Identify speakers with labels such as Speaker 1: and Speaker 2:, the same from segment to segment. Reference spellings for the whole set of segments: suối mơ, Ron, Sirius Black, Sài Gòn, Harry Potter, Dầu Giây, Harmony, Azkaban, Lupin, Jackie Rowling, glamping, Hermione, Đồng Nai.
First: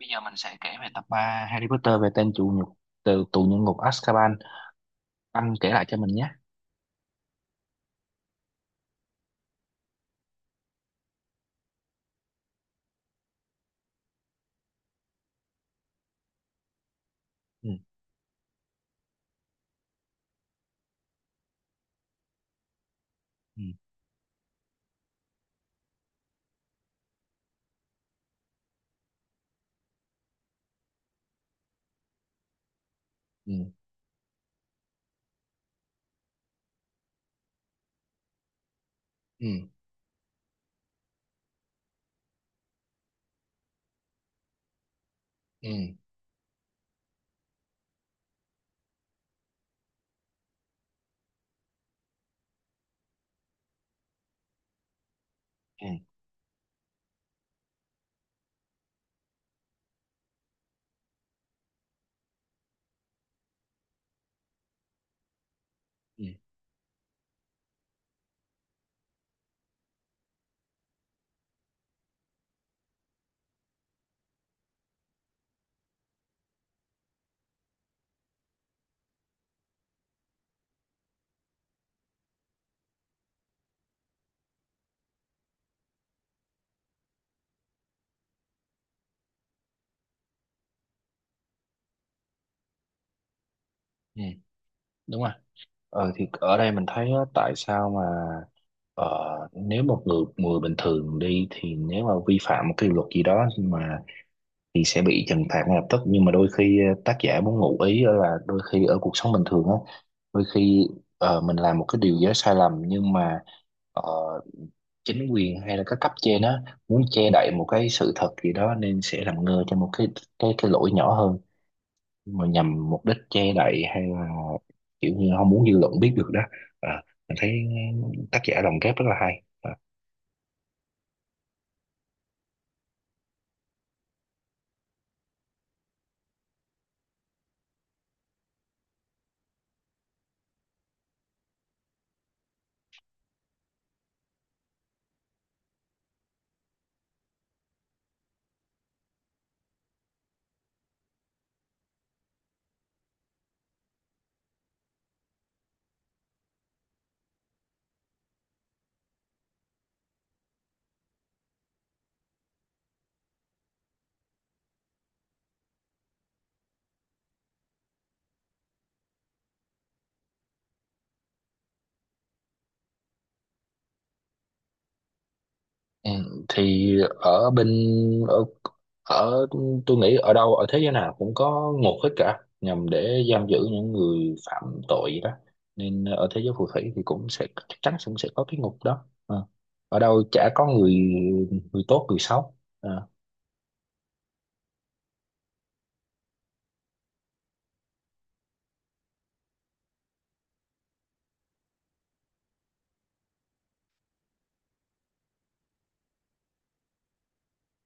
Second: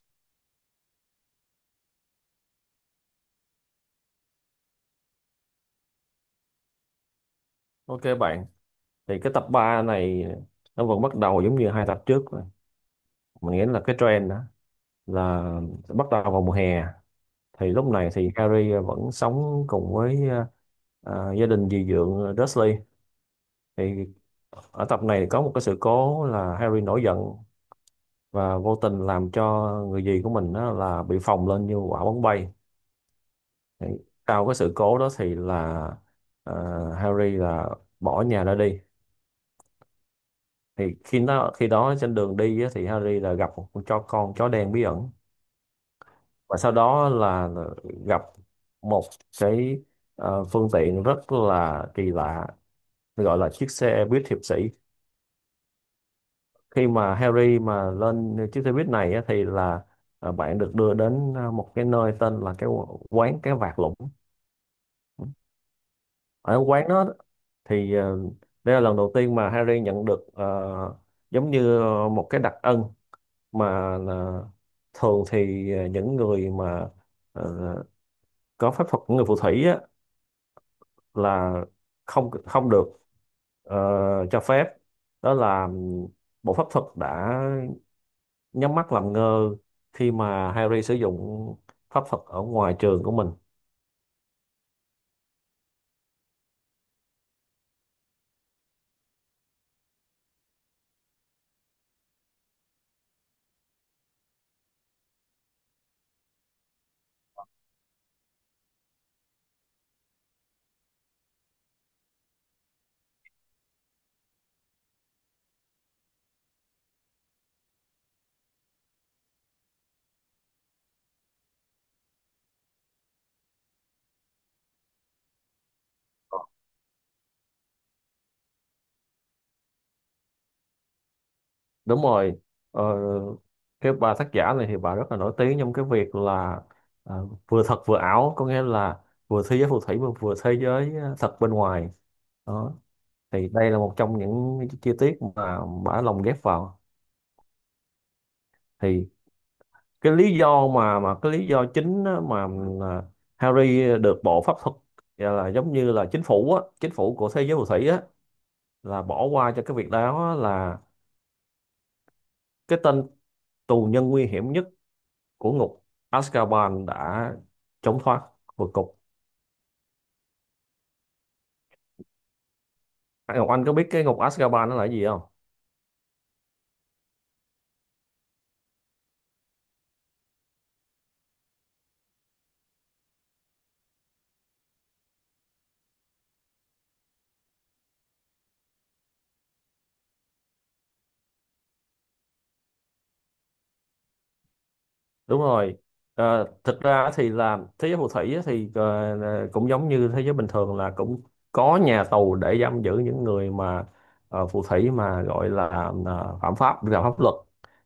Speaker 1: Bây giờ mình sẽ kể về tập 3 Harry Potter về tên tù nhục từ tù nhân ngục Azkaban. Anh kể lại cho mình nhé.
Speaker 2: Ok bạn, thì cái tập 3 này nó vẫn bắt đầu giống như 2 tập trước rồi. Mình nghĩ là cái trend đó là bắt đầu vào mùa hè. Thì
Speaker 1: Ừ,
Speaker 2: lúc này thì Harry vẫn sống cùng với gia đình dì dượng Dursley.
Speaker 1: ừ,
Speaker 2: Thì ở tập này có một cái sự cố là Harry nổi giận và vô tình làm cho người dì của mình đó là bị phồng lên như quả bóng bay.
Speaker 1: ừ,
Speaker 2: Thì sau cái sự cố đó thì là ờ, Harry là bỏ nhà ra đi.
Speaker 1: ừ,
Speaker 2: Thì khi đó trên đường đi á, thì Harry là gặp một con chó đen bí ẩn,
Speaker 1: ừ,
Speaker 2: và sau đó là gặp một cái phương tiện rất là kỳ lạ gọi là chiếc xe buýt hiệp sĩ.
Speaker 1: ừ,
Speaker 2: Khi mà Harry mà lên chiếc xe buýt này á, thì là bạn được đưa đến một cái nơi tên là cái quán cái vạc lũng.
Speaker 1: ừ,
Speaker 2: Ở quán đó thì đây là lần đầu tiên mà Harry nhận được giống như một cái đặc ân mà là thường thì những người mà ờ, có pháp thuật của người phù thủy á, là không không được ờ, cho phép, đó là bộ pháp thuật đã nhắm mắt làm ngơ khi mà Harry sử dụng pháp thuật ở ngoài trường của mình.
Speaker 1: ừ. Đúng rồi. Thì ở đây mình thấy á, tại sao mà nếu một người người bình thường đi thì nếu mà vi phạm một cái luật gì đó nhưng mà thì sẽ bị trừng phạt ngay lập tức, nhưng mà đôi khi tác giả muốn ngụ ý á là đôi khi ở cuộc sống bình thường á, đôi khi mình làm một cái điều gì đó sai lầm nhưng mà ờ, chính quyền hay là các cấp trên á muốn che đậy một cái sự thật gì đó nên sẽ làm ngơ cho một cái lỗi nhỏ hơn mà nhằm mục đích che đậy hay là kiểu như không muốn dư luận biết được đó. À, mình thấy tác giả lồng ghép rất là hay.
Speaker 2: Đúng rồi. ờ, cái bà tác giả này thì bà rất là nổi tiếng trong cái việc là vừa thật vừa ảo, có nghĩa là vừa thế giới phù thủy mà vừa thế giới thật bên ngoài đó. Thì đây là một trong những cái chi tiết mà bả lồng ghép vào. Thì cái lý do mà cái lý do chính á, mà là Harry được bộ pháp thuật gọi là giống như là chính phủ á, chính phủ của thế giới phù thủy á là bỏ qua cho cái việc đó á, là cái tên tù nhân nguy hiểm nhất của ngục Azkaban đã trốn thoát vượt cục. Ngọc Anh có biết cái ngục Azkaban nó là cái gì không?
Speaker 1: Ừ, thì ở bên ở ở tôi nghĩ ở đâu ở thế giới nào cũng có ngục hết cả, nhằm để giam giữ những người phạm tội vậy đó, nên ở thế giới phù thủy thì cũng sẽ chắc chắn cũng sẽ có cái ngục đó. Ờ. Ở đâu chả có người người tốt người xấu. Ờ.
Speaker 2: Đúng rồi. Thực ra thì là thế giới phù thủy á thì cũng giống như thế giới bình thường là cũng có nhà tù để giam giữ những người mà phù thủy mà gọi là phạm pháp vi phạm pháp luật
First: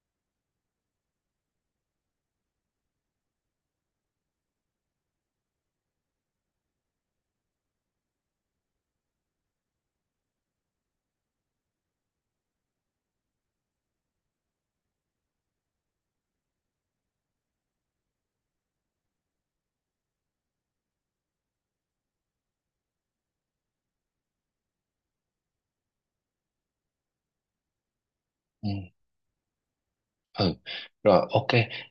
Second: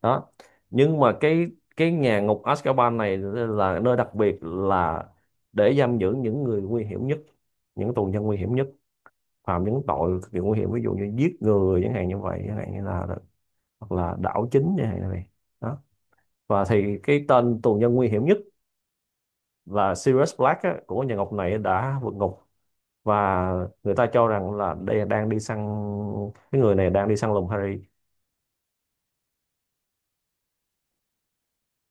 Speaker 2: đó. Nhưng mà cái nhà ngục Azkaban này là nơi đặc biệt là để giam giữ những người nguy hiểm nhất, những tù nhân nguy hiểm nhất, phạm những tội cực kỳ nguy hiểm, ví dụ như giết người chẳng hạn như vậy, chẳng hạn như là hoặc là đảo chính chẳng hạn như vậy đó. Và thì cái tên tù nhân nguy hiểm nhất là Sirius Black á, của nhà Ngọc này đã vượt ngục, và người ta cho rằng là đây đang đi săn, cái người này đang đi săn lùng Harry.
Speaker 1: Ừ. Ừ, rồi ok.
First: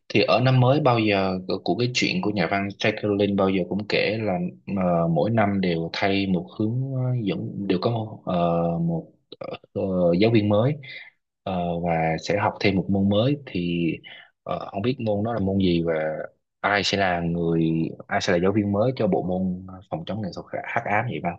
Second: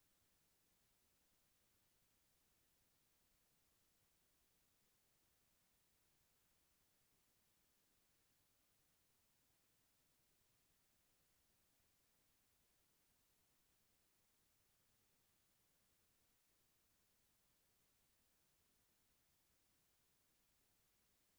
Speaker 1: Thì ở năm mới bao giờ của cái chuyện của nhà văn Jackie Rowling bao giờ cũng kể là mỗi năm đều thay một hướng dẫn, đều có ờ, giáo viên mới, và sẽ học thêm một môn mới, thì không biết môn đó là môn gì và ai sẽ là người ai sẽ là giáo viên mới cho bộ môn phòng chống nghệ thuật hắc ám vậy Văn?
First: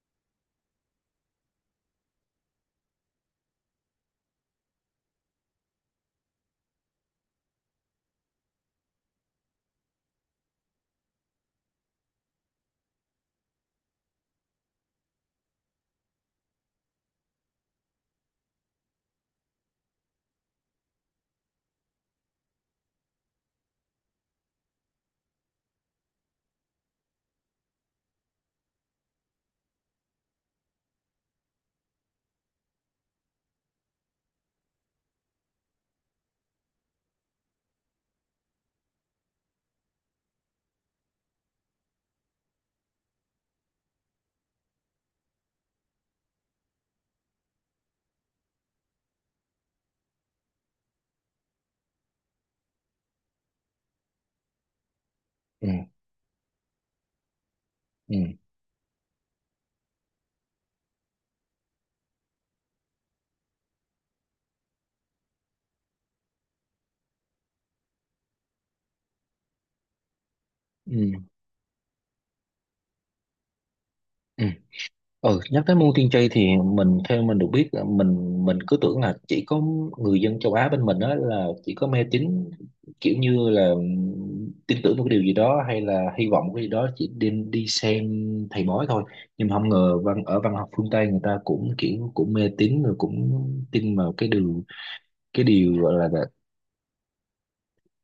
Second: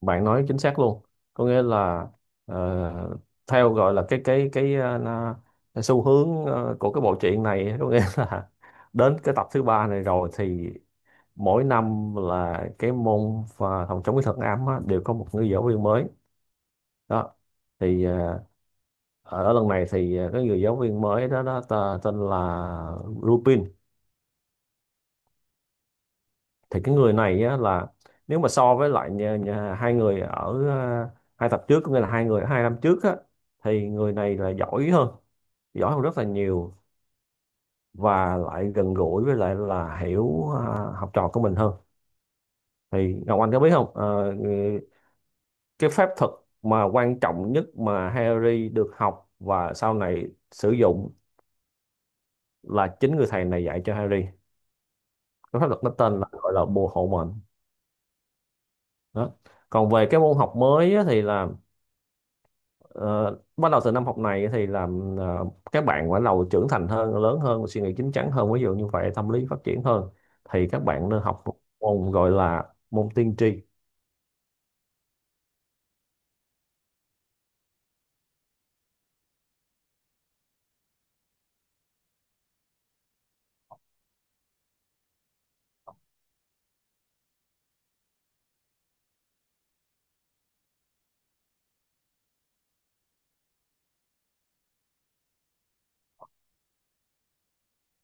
Speaker 2: Bạn nói chính xác luôn, có nghĩa là ờ, theo gọi là cái, cái xu hướng của cái bộ truyện này, có nghĩa là đến cái tập thứ ba này rồi thì mỗi năm là cái môn và phòng chống cái thuật ám á, đều có một người giáo viên mới đó. Thì ở lần này thì cái người giáo viên mới đó, đó ta, tên là Lupin. Thì cái người này á, là nếu mà so với lại nhà, nhà, hai người ở hai tập trước, có nghĩa là hai người 2 năm trước á, thì người này là giỏi hơn, giỏi hơn rất là nhiều và lại gần gũi với lại là hiểu học trò của mình hơn. Thì Ngọc Anh có biết không, cái phép thuật mà quan trọng nhất mà Harry được học và sau này sử dụng là chính người thầy này dạy cho Harry, cái pháp
Speaker 1: Ừ,
Speaker 2: luật nó tên là gọi là bồ hộ mệnh
Speaker 1: ừ,
Speaker 2: đó. Còn về cái môn học mới á, thì là ờ, bắt đầu từ năm học này thì là ờ, các bạn bắt đầu trưởng thành hơn, lớn hơn, suy nghĩ chín chắn hơn, ví dụ như vậy, tâm lý phát triển hơn, thì các bạn
Speaker 1: Ừ.
Speaker 2: nên học một môn gọi là môn tiên tri.
Speaker 1: Ừ. Ừ, nhắc tới môn tiên tri thì theo mình được biết là mình cứ tưởng là chỉ có người dân châu Á bên mình đó là chỉ có mê tín, kiểu như là tin tưởng một cái điều gì đó hay là hy vọng một cái gì đó chỉ đi đi xem thầy bói thôi, nhưng mà không ngờ văn ở văn học phương Tây người ta cũng kiểu cũng mê tín rồi cũng tin vào cái điều gọi là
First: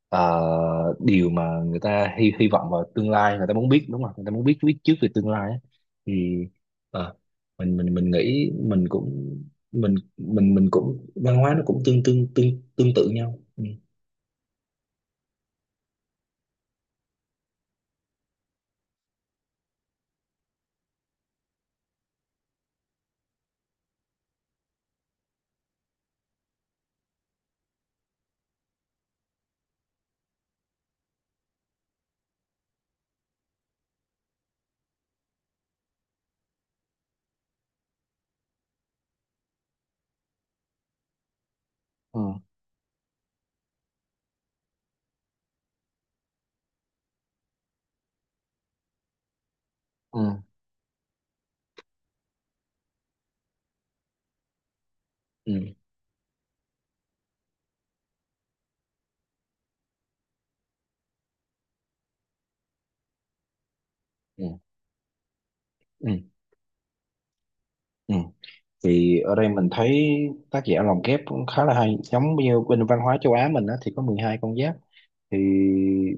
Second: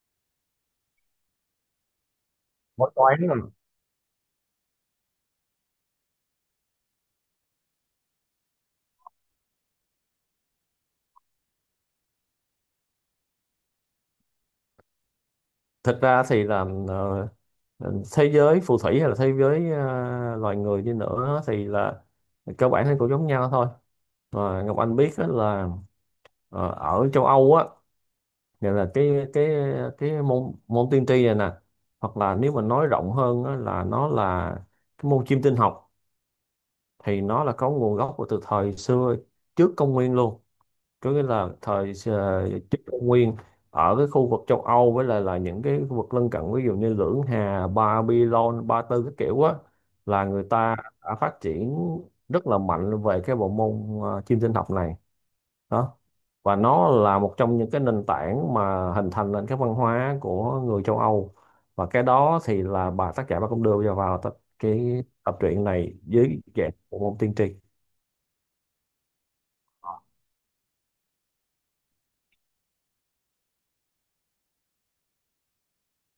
Speaker 1: ờ, điều mà người ta hy hy vọng vào tương lai, người ta muốn biết đúng không, người ta muốn biết biết trước về tương lai á. Thì ờ, mình nghĩ mình cũng mình cũng văn hóa nó cũng tương tương tương tương tự nhau. Ừ.
Speaker 2: Thực ra thì là thế giới phù thủy hay là thế giới loài người đi nữa thì là cơ bản thì cũng giống nhau thôi. Và Ngọc Anh biết á là ở châu Âu á, nghĩa là cái môn môn tiên tri này nè, hoặc là nếu mà nói rộng hơn á, là nó là cái môn chiêm tinh học, thì nó là có nguồn gốc của từ thời xưa, trước công nguyên luôn, có nghĩa là thời
Speaker 1: Ừ
Speaker 2: trước công nguyên ở cái khu vực châu Âu với lại là những cái khu vực lân cận, ví dụ như Lưỡng Hà, Babylon, Ba Tư các kiểu á,
Speaker 1: ừ
Speaker 2: là người ta đã phát triển rất là mạnh về cái bộ môn chiêm tinh học này
Speaker 1: Ừ,
Speaker 2: đó. Và nó là một trong những cái nền tảng mà hình thành nền cái văn hóa của người châu Âu. Và cái đó thì là bà tác giả bà cũng đưa vào vào tập,
Speaker 1: ừ,
Speaker 2: cái tập truyện này
Speaker 1: ừ,
Speaker 2: dưới dạng của môn tiên tri
Speaker 1: ừ. Thì ở đây mình thấy tác giả lồng ghép cũng khá là hay. Giống như bên văn hóa châu Á mình á, thì có 12 con giáp. Thì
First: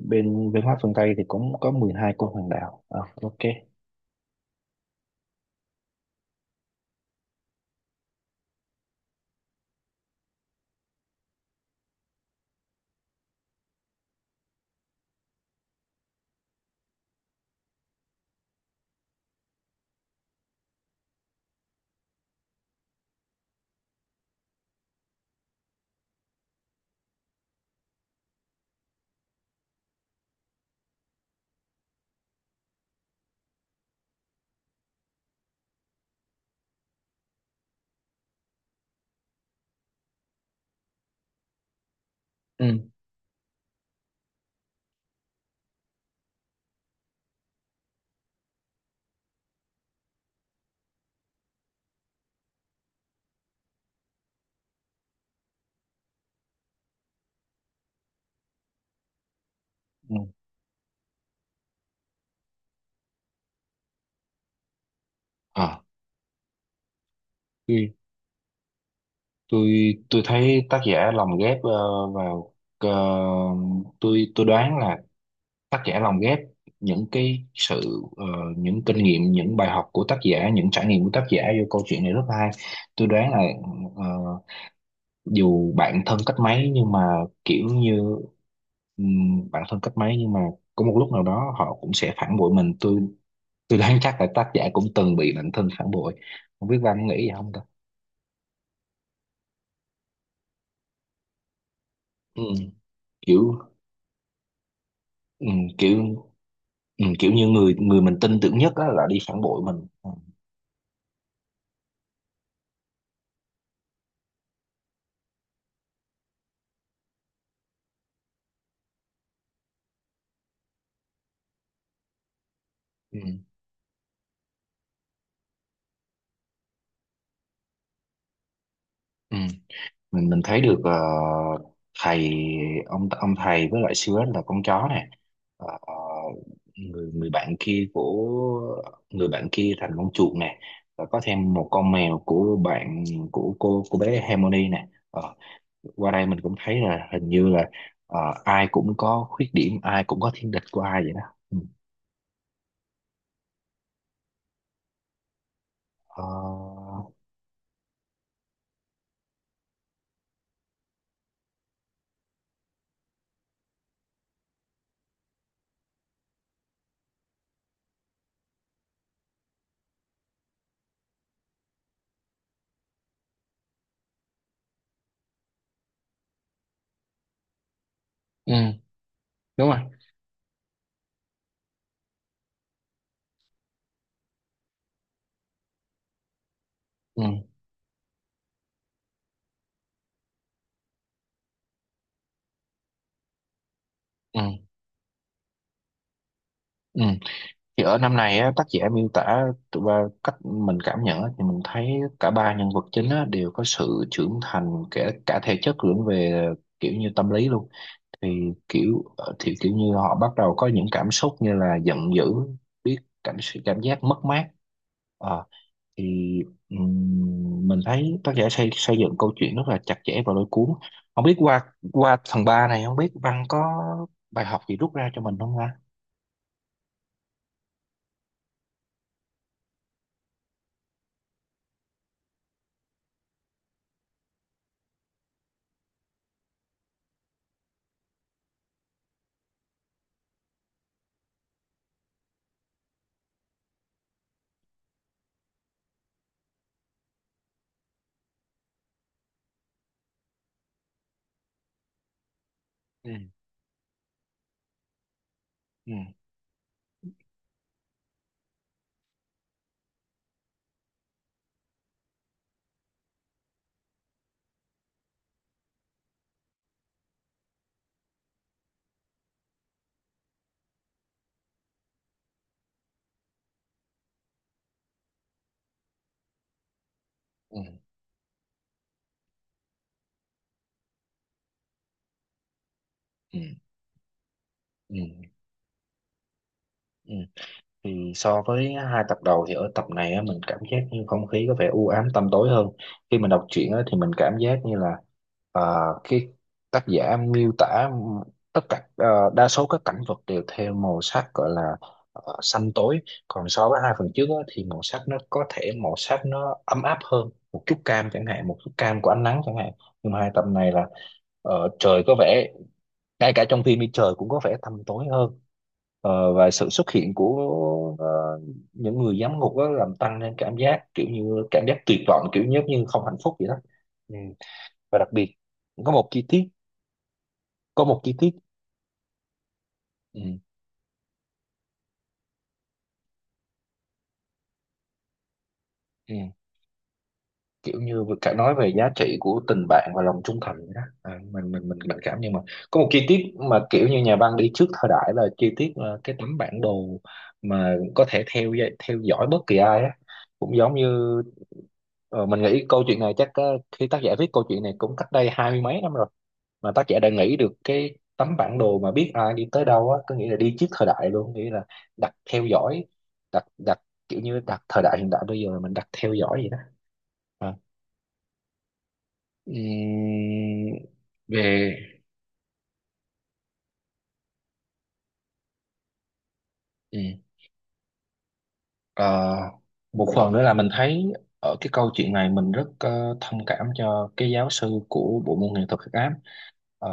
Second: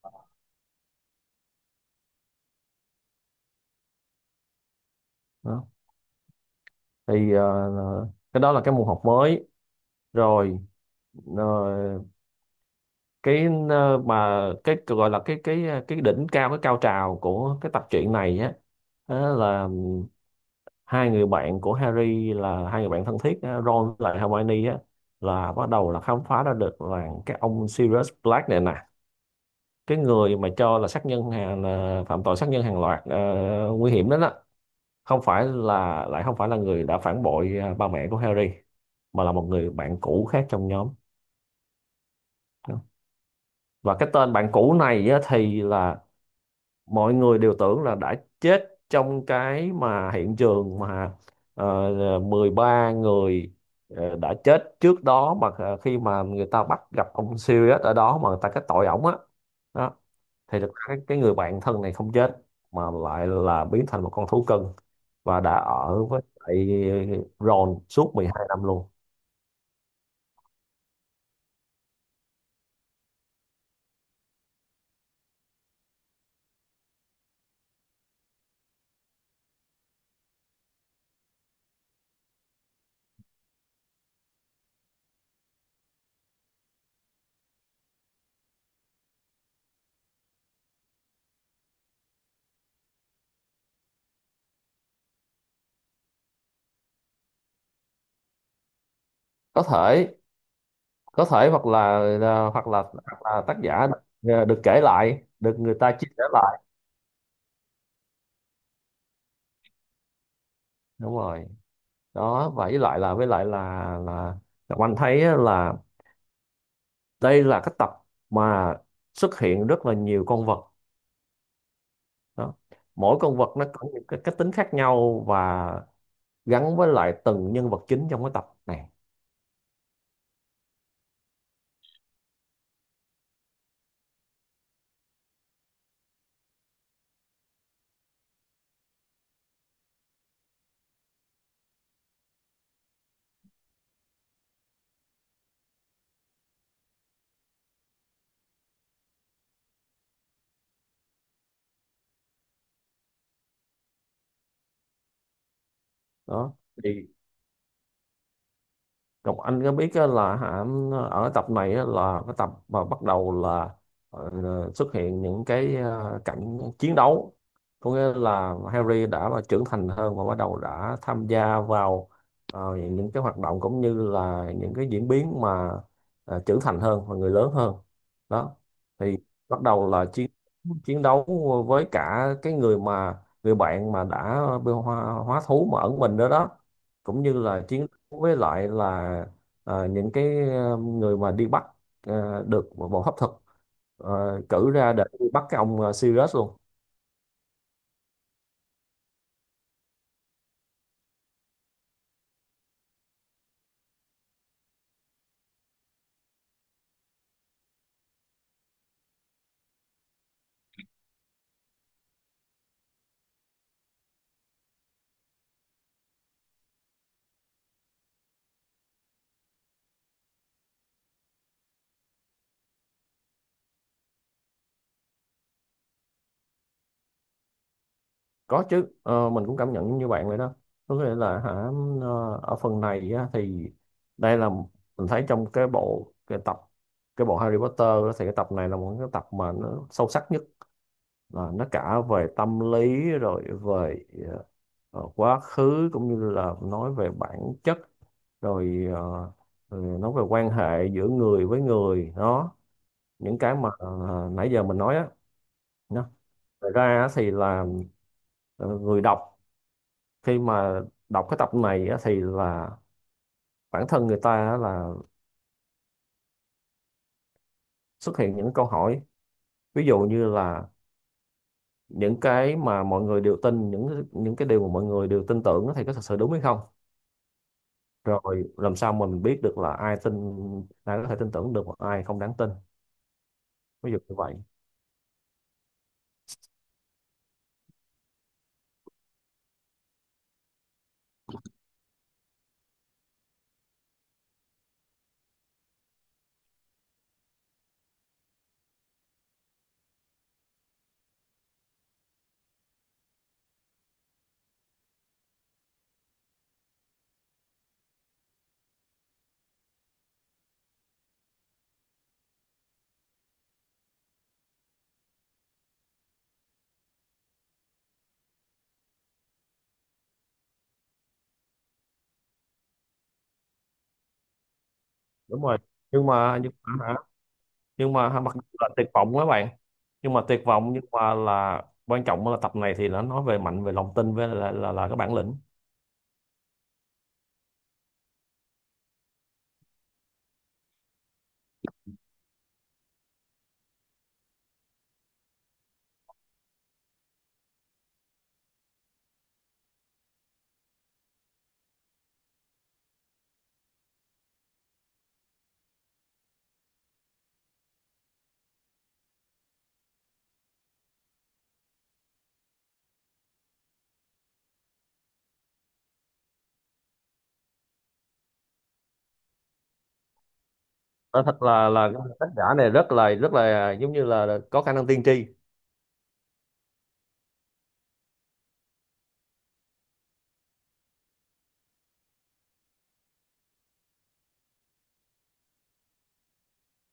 Speaker 1: bên văn hóa phương Tây thì cũng có 12 con hoàng đạo. Ờ, ok.
Speaker 2: đó. Thì cái đó là cái môn học mới rồi. ờ, cái mà cái gọi là cái cái đỉnh cao, cái cao trào của cái tập truyện này á, đó là hai người bạn của Harry là hai người bạn thân thiết á, Ron với lại Hermione á, là bắt đầu là khám phá ra được là cái ông Sirius Black này nè, cái người mà cho là sát nhân hàng là phạm tội sát nhân hàng loạt nguy hiểm đó đó, không phải là lại không phải là người đã phản bội à, ba mẹ của Harry, mà là một người bạn cũ khác trong nhóm.
Speaker 1: Ừ,
Speaker 2: Và cái tên bạn cũ này á, thì là mọi người đều tưởng là đã chết trong cái mà hiện trường mà ờ, 13 người đã chết trước đó mà khi mà người ta bắt gặp ông Sirius ở đó mà người ta kết tội ổng á đó.
Speaker 1: ừ.
Speaker 2: Thì được cái người bạn thân này không chết mà lại là biến thành một con thú cưng và đã
Speaker 1: À.
Speaker 2: ở với lại Ron suốt 12 năm luôn.
Speaker 1: tôi tôi thấy tác giả lồng ghép vào, tôi đoán là tác giả lồng ghép những cái sự, những kinh nghiệm, những bài học của tác giả, những trải nghiệm của tác giả vô câu chuyện này rất hay. Tôi đoán là ờ, dù bạn thân cách mấy nhưng mà kiểu như bạn thân cách mấy nhưng mà có một lúc nào đó họ cũng sẽ phản bội mình. Tôi đoán chắc là tác giả cũng từng bị bạn thân phản bội. Không biết Văn nghĩ gì không ta.
Speaker 2: có thể có thể hoặc là
Speaker 1: Ừ,
Speaker 2: hoặc là tác
Speaker 1: kiểu.
Speaker 2: giả được kể lại,
Speaker 1: Ừ,
Speaker 2: được người ta chia sẻ
Speaker 1: kiểu.
Speaker 2: lại.
Speaker 1: Ừ, kiểu như người người mình tin tưởng nhất á, là đi phản bội mình. Ừ,
Speaker 2: Đúng rồi, đó vậy lại là với lại là Ngọc Anh thấy á, là đây là cái tập mà xuất hiện rất là nhiều con vật đó. Mỗi
Speaker 1: ừ.
Speaker 2: con vật nó có những cái tính khác nhau và gắn với lại từng nhân vật chính trong cái tập này
Speaker 1: Ừ. mình thấy được thầy ông thầy với lại siêu là con chó này. Ờ, người người bạn kia của người bạn kia thành con chuột này, và có thêm một con mèo của bạn của cô bé Harmony này. Ờ, qua đây mình cũng thấy là hình như là ờ, ai cũng có khuyết điểm, ai cũng có thiên địch của ai vậy đó. Ừ. Ờ,
Speaker 2: đó. Thì Ngọc Anh có biết á là hả, ở tập này á là cái tập mà bắt đầu là ờ, xuất hiện những cái cảnh chiến đấu, có nghĩa là Harry đã là trưởng thành hơn và bắt đầu đã tham gia vào những cái hoạt động cũng như là những cái diễn biến mà trưởng thành hơn và người lớn hơn đó.
Speaker 1: ừ,
Speaker 2: Thì bắt
Speaker 1: đúng rồi,
Speaker 2: đầu là chiến chiến đấu với cả cái người mà người bạn mà đã bị hóa thú mà ẩn mình đó đó, cũng
Speaker 1: ừ,
Speaker 2: như là chiến với lại là những cái người mà đi bắt được bộ hấp thực
Speaker 1: ừ,
Speaker 2: cử ra để đi bắt cái ông Sirius luôn.
Speaker 1: ừ. Thì ở năm này á, tác giả miêu tả tụi ba cách mình cảm nhận á, thì mình thấy cả ba nhân vật chính á, đều có sự trưởng thành kể cả thể chất lẫn về kiểu như tâm lý luôn. Thì thì kiểu như họ bắt đầu có những cảm xúc như là giận dữ, biết cảm cảm giác mất mát. Ờ, thì mình thấy tác giả xây xây dựng câu chuyện rất là chặt chẽ và lôi cuốn. Không biết qua qua phần 3 này, không biết Văn có bài học gì rút ra cho mình không ha.
Speaker 2: Có chứ, mình cũng cảm nhận như bạn vậy đó, có nghĩa là hả, ở phần này á, thì đây là mình thấy trong cái bộ cái tập cái bộ Harry Potter á, thì cái tập này là một cái tập mà nó sâu sắc nhất, là nó cả về tâm lý rồi về quá khứ cũng như là nói về bản chất, rồi nói về quan hệ giữa người với người đó,
Speaker 1: Ừ
Speaker 2: những cái mà nãy giờ mình nói á
Speaker 1: ừ
Speaker 2: nhá. Thật ra á thì là người đọc khi mà đọc cái tập này á, thì là bản thân người ta á là xuất hiện những câu hỏi, ví dụ như là những cái mà mọi người đều tin những cái điều mà mọi người đều tin tưởng á thì có thật sự đúng hay không,
Speaker 1: ừ
Speaker 2: rồi làm sao mà mình biết được là ai tin, ai có thể tin tưởng được và ai không đáng tin,
Speaker 1: ừ.
Speaker 2: ví dụ như vậy.
Speaker 1: Ừ, ừ. Thì so với hai tập đầu thì ở tập này á, mình cảm giác như không khí có vẻ u ám tăm tối hơn. Khi mình đọc truyện á, thì mình cảm giác như là ờ, cái tác giả miêu tả tất cả đa số các cảnh vật đều theo màu sắc gọi là xanh tối. Còn so với hai phần trước á, thì màu sắc nó có thể màu sắc nó ấm áp hơn, một chút cam chẳng hạn, một chút cam của ánh nắng chẳng hạn. Nhưng mà hai tập này là trời có vẻ, ngay cả trong phim đi trời cũng có vẻ tăm tối hơn. Và sự xuất hiện của ờ, những người giám ngục đó làm tăng lên cảm giác, kiểu như cảm giác tuyệt vọng, kiểu giống như không hạnh phúc vậy đó. Ừ. Và đặc biệt
Speaker 2: Đúng rồi.
Speaker 1: có một chi tiết
Speaker 2: Nhưng mà hả,
Speaker 1: có
Speaker 2: nhưng
Speaker 1: một chi
Speaker 2: mà
Speaker 1: tiết.
Speaker 2: mặc dù là tuyệt vọng các bạn, nhưng
Speaker 1: Ừ.
Speaker 2: mà tuyệt vọng nhưng mà là quan trọng là tập này thì nó nói về mạnh về lòng tin với là cái bản lĩnh.
Speaker 1: Ừ. Kiểu như vừa cả nói về giá trị của tình bạn và lòng trung thành vậy đó. À, mình cảm nhưng mà có một chi tiết mà kiểu như nhà văn đi trước thời đại, là chi tiết là cái tấm bản đồ mà có thể theo dõi bất kỳ ai á, cũng giống như. Mình nghĩ câu chuyện này chắc khi tác giả viết câu chuyện này cũng cách đây hai mươi mấy năm rồi, mà tác giả đã nghĩ được cái tấm bản đồ mà biết ai đi tới đâu á, có nghĩa là đi trước thời đại luôn, nghĩa là đặt theo dõi, đặt đặt kiểu như đặt thời đại hiện đại bây giờ mình đặt theo dõi vậy đó. À. Ừm,
Speaker 2: Nói thật là
Speaker 1: về
Speaker 2: cái tác giả này rất là giống như là có khả năng tiên tri.
Speaker 1: ừm, ờ, Một phần nữa là mình thấy ở cái câu chuyện này mình rất thông cảm cho cái giáo sư của bộ môn nghệ thuật hắc ám. Ờ,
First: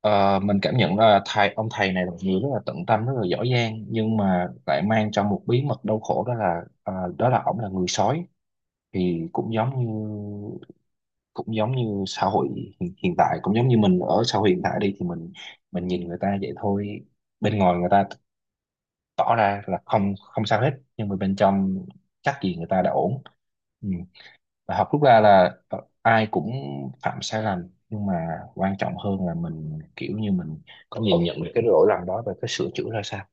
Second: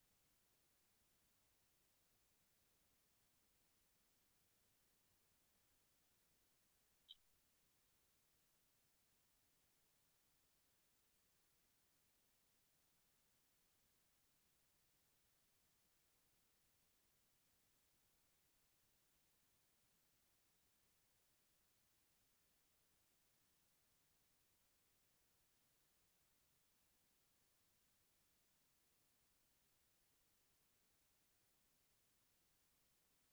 Speaker 1: Ờ, mình cảm nhận là thầy, ông thầy này là một người rất là tận tâm, rất là giỏi giang, nhưng mà lại mang trong một bí mật đau khổ, đó là ổng là người sói. Thì cũng giống như xã hội hiện tại, cũng giống như mình ở xã hội hiện tại đi thì mình nhìn người ta vậy thôi, bên ngoài người ta tỏ ra là không không sao hết, nhưng mà bên trong chắc gì người ta đã ổn. Ừ. Và học rút ra là ai cũng phạm sai lầm, nhưng mà quan trọng hơn là mình kiểu như mình có nhìn nhận được cái lỗi lầm đó và cái sửa chữa ra sao.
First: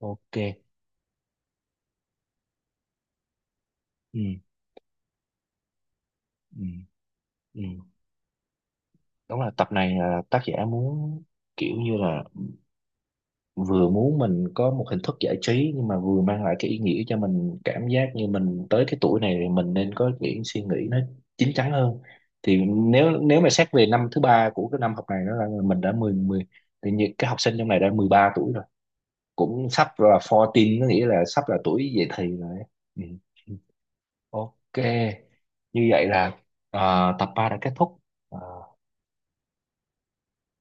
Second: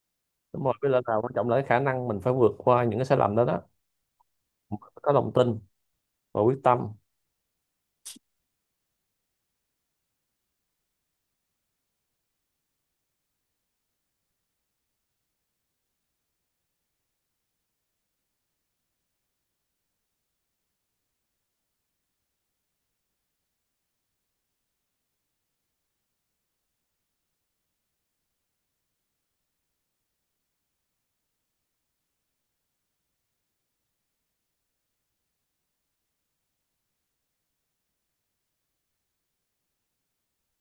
Speaker 1: Ok.
Speaker 2: Đúng rồi, với lại là quan trọng là cái khả năng mình phải vượt qua những cái sai lầm đó đó,
Speaker 1: Ừ,
Speaker 2: có lòng tin và quyết
Speaker 1: ừ,
Speaker 2: tâm.
Speaker 1: ừ. Đúng là tập này là tác giả muốn, kiểu như là vừa muốn mình có một hình thức giải trí nhưng mà vừa mang lại cái ý nghĩa cho mình, cảm giác như mình tới cái tuổi này thì mình nên có những suy nghĩ nó chín chắn hơn. Thì nếu nếu mà xét về năm thứ ba của cái năm học này nó là mình đã mười mười, thì những cái học sinh trong này đã 13 tuổi rồi, cũng sắp là 14, có nghĩa là sắp là tuổi dậy thì rồi. Ừ. Ok. Như vậy là à, tập 3 đã kết thúc. À,